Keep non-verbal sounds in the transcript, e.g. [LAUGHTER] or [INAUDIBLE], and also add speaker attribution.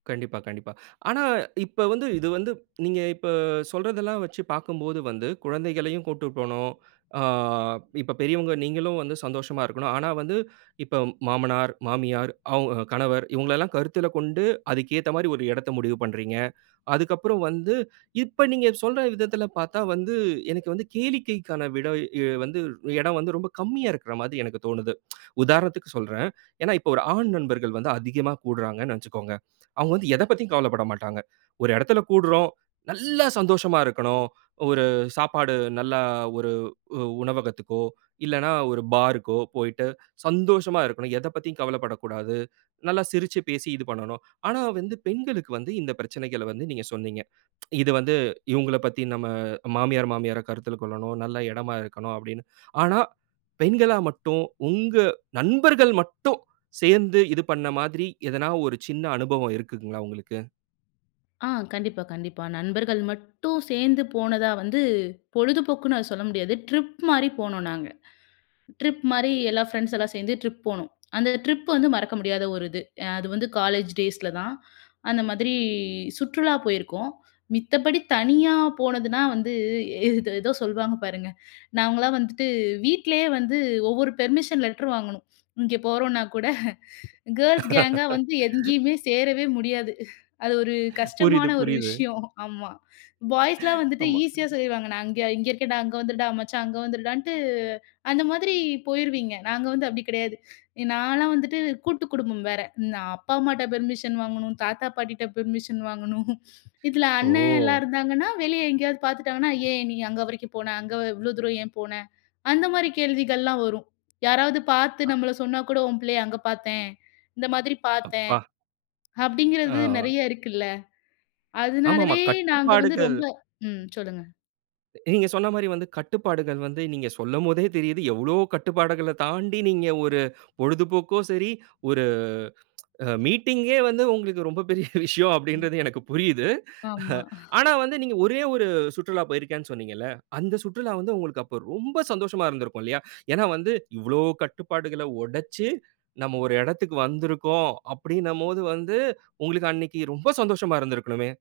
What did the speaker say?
Speaker 1: கண்டிப்பா, கண்டிப்பா. ஆனா இப்போ வந்து இது வந்து, நீங்க இப்ப சொல்றதல்லாம் வச்சு பாக்கும்போது வந்து, குழந்தைகளையும் கூட்டு போணும். ஆ இப்ப பெரியவங்க நீங்களும் வந்து சந்தோஷமா இருக்கணும். ஆனா, வந்து இப்ப மாமனார், மாமியார், அவுங்க கணவர் இவுங்களல்லாம் கருத்தில கொண்டு, அதுக்கு ஏத்த மாரி ஒரு எடத்தை முடிவு பண்றீங்க. அதுக்கு அப்புறம் வந்து, இப்ப நீங்க சொல்ற விதத்தில பாத்தா வந்து, எனக்கு வந்து கேளிக்கைக்கான விடை வந்து, எடம் வந்து ரொம்ப கம்மியா இருக்கிற மாதி எனக்கு தோணுது. [TSK] உதாரணத்துக்கு சொல்றேன். ஏன்னா இப்போ ஒரு ஆண் நண்பர்கள் வந்து அதிகமா கூடுறாங்கன்னு வச்சுக்கோங்க. [CLICKS TONGUE] அவுங்க வந்து எத பத்தியும் கவலப்பட மாட்டாங்க. ஒரு எடத்தில கூடுறோம். நல்லா சந்தோஷமா இருக்கணும். ஒரு சாப்பாடு நல்ல ஒரு உ உணவகத்துக்கோ, இல்லன்னா ஒரு பாருக்கோ போய்ட்டு சந்தோஷமா இருக்கணும். எதை பத்தி கவலப்படக்கூடாது. நல்லா சிரிச்சு பேசி இது பண்ணணும். ஆனா வந்து பெண்களுக்கு வந்து இந்த பிரச்சனைகள வந்து நீங்க சொன்னீங்க. [TSK] இது வந்து, இவுங்கள பத்தி நம்ம மாமியார், மாமியார கருத்தில கொள்ளணும். நல்ல எடமா இருக்கணும் அப்டின்னு. ஆனா, பெண்களா மட்டும், உங்க நண்பர்கள் மட்டும், சேந்து இது பண்ண மாதிரி, எதனா ஒரு சின்ன அனுபவம் இருக்குங்களா உங்களுக்கு?
Speaker 2: ஆ கண்டிப்பா, கண்டிப்பா. நண்பர்கள் மட்டும் சேந்து போனதா வந்து, பொழுதுபோக்குன்னு அத சொல்ல முடியாது, ட்ரிப் மாரி போனோம் நாங்க. ட்ரிப் மாரி எல்லா ஃப்ரெண்ட்ஸ்லாம் சேந்து ட்ரிப் போனோம். அந்த ட்ரிப் வந்து மறக்க முடியாத ஒரு இது. அ அது வந்து காலேஜ் டேய்ஸ்ல தான் அந்த மாதிரி சுற்றுலா போயிருக்கோம். மித்த படி தனியா போனதுனா வந்து [CHUCKLES] இது ஏதோ சொல்வாங்க பாருங்க! நாங்கலாம் வந்துட்டு வீட்லயே வந்து, ஒவ்வொரு பெர்மிஷன் லெட்டர் வாங்கணும். இங்கே போறோம்ன்னா கூட [CHUCKLES] கேர்ல்ஸ் கேங்கா வந்து எங்கேயுமே
Speaker 1: [LAUGHS]
Speaker 2: சேரவே முடியாது. அது ஒரு கஷ்டமான
Speaker 1: புரியுது
Speaker 2: ஒரு
Speaker 1: புரியுது.
Speaker 2: விஷயம். ஆமா பாய்ஸ்லாம்
Speaker 1: [CHUCKLES]
Speaker 2: வந்துட்டு [CHUCKLES]
Speaker 1: ஆமா.
Speaker 2: ஈசியா சொல்லிருவாங்க. நான் இங்க இங்க இருக்கேன்டா அங்க வந்துருடா மச்சான் அங்க வந்துருடாண்ட்டு அந்த மாதிரி போய்ருவீங்க. நாங்க வந்து அப்டி கெடையாது. எ நான் எல்லாம் வந்துட்டு கூட்டுக்குடும்பம் வேற. நா அப்பா அம்மாட்ட பெர்மிஷன் வாங்கணும், தாத்தா பாட்டிட்ட பெர்மிஷன் வாங்கணும். [CHUCKLES] இதில அண்ணலாம்
Speaker 1: ஓ!
Speaker 2: இருந்தாங்கன்னா, வெளியே எங்கேயாவது பாத்துட்டாங்கன்னா, ஏன் நீ அங்க வரைக்கும் போன? அங்க இவ்வளோ தூரம் ஏன் போன? அந்த மாரி கேள்விகள் எல்லாம் வரும். யாராவது பாத்து
Speaker 1: அ.
Speaker 2: நம்மள சொன்னா கூட, "உன் புள்ளைய அங்க பாத்தேன்! இந்த மாதிரி பாத்தேன்!"
Speaker 1: அப்பா! ஆ.
Speaker 2: அப்டிங்கிறது நெறைய இருக்குல்ல!
Speaker 1: ஆமாமா,
Speaker 2: அதனாலவே நாங்க வந்து
Speaker 1: கட்டுப்பாடுகள்
Speaker 2: ரொம்ப ம் சொல்லுங்க!
Speaker 1: நீங்க சொன்ன மாரி வந்து கட்டுப்பாடுகள் வந்து, நீங்க சொல்லும் போதே தெரியிது, எவ்வளோ கட்டுப்பாடுகள தாண்டி, நீங்க ஒரு பொழுதுபோக்கோ சரி, ஒரு [TSK] அ மீட்டிங்யே வந்து உங்களுக்கு ரொம்ப பெரிய விஷயம்.
Speaker 2: ம்.
Speaker 1: அப்படின்றது எனக்கு புரியுது.
Speaker 2: ஆமா. [CHUCKLES]
Speaker 1: ஆனா வந்து, நீங்க ஒரே 1 சுற்றுலா போயிருக்கேன்னு சொன்னீங்கள்ல. அந்த சுற்றுலா வந்து உங்களுக்கு அப்ப ரொம்ப சந்தோஷமா இருந்திருக்கும் இல்லையா, ஏன்னா வந்து இவ்வளோ கட்டுப்பாடுகள ஒடச்சு, நம்ம ஒரு எடத்துக்கு வந்திருக்கோம் அப்டினம்போது போது வந்து, உங்களுக்கு அன்னைக்கு ரொம்ப சந்தோஷமா இருந்திருக்கணுமே!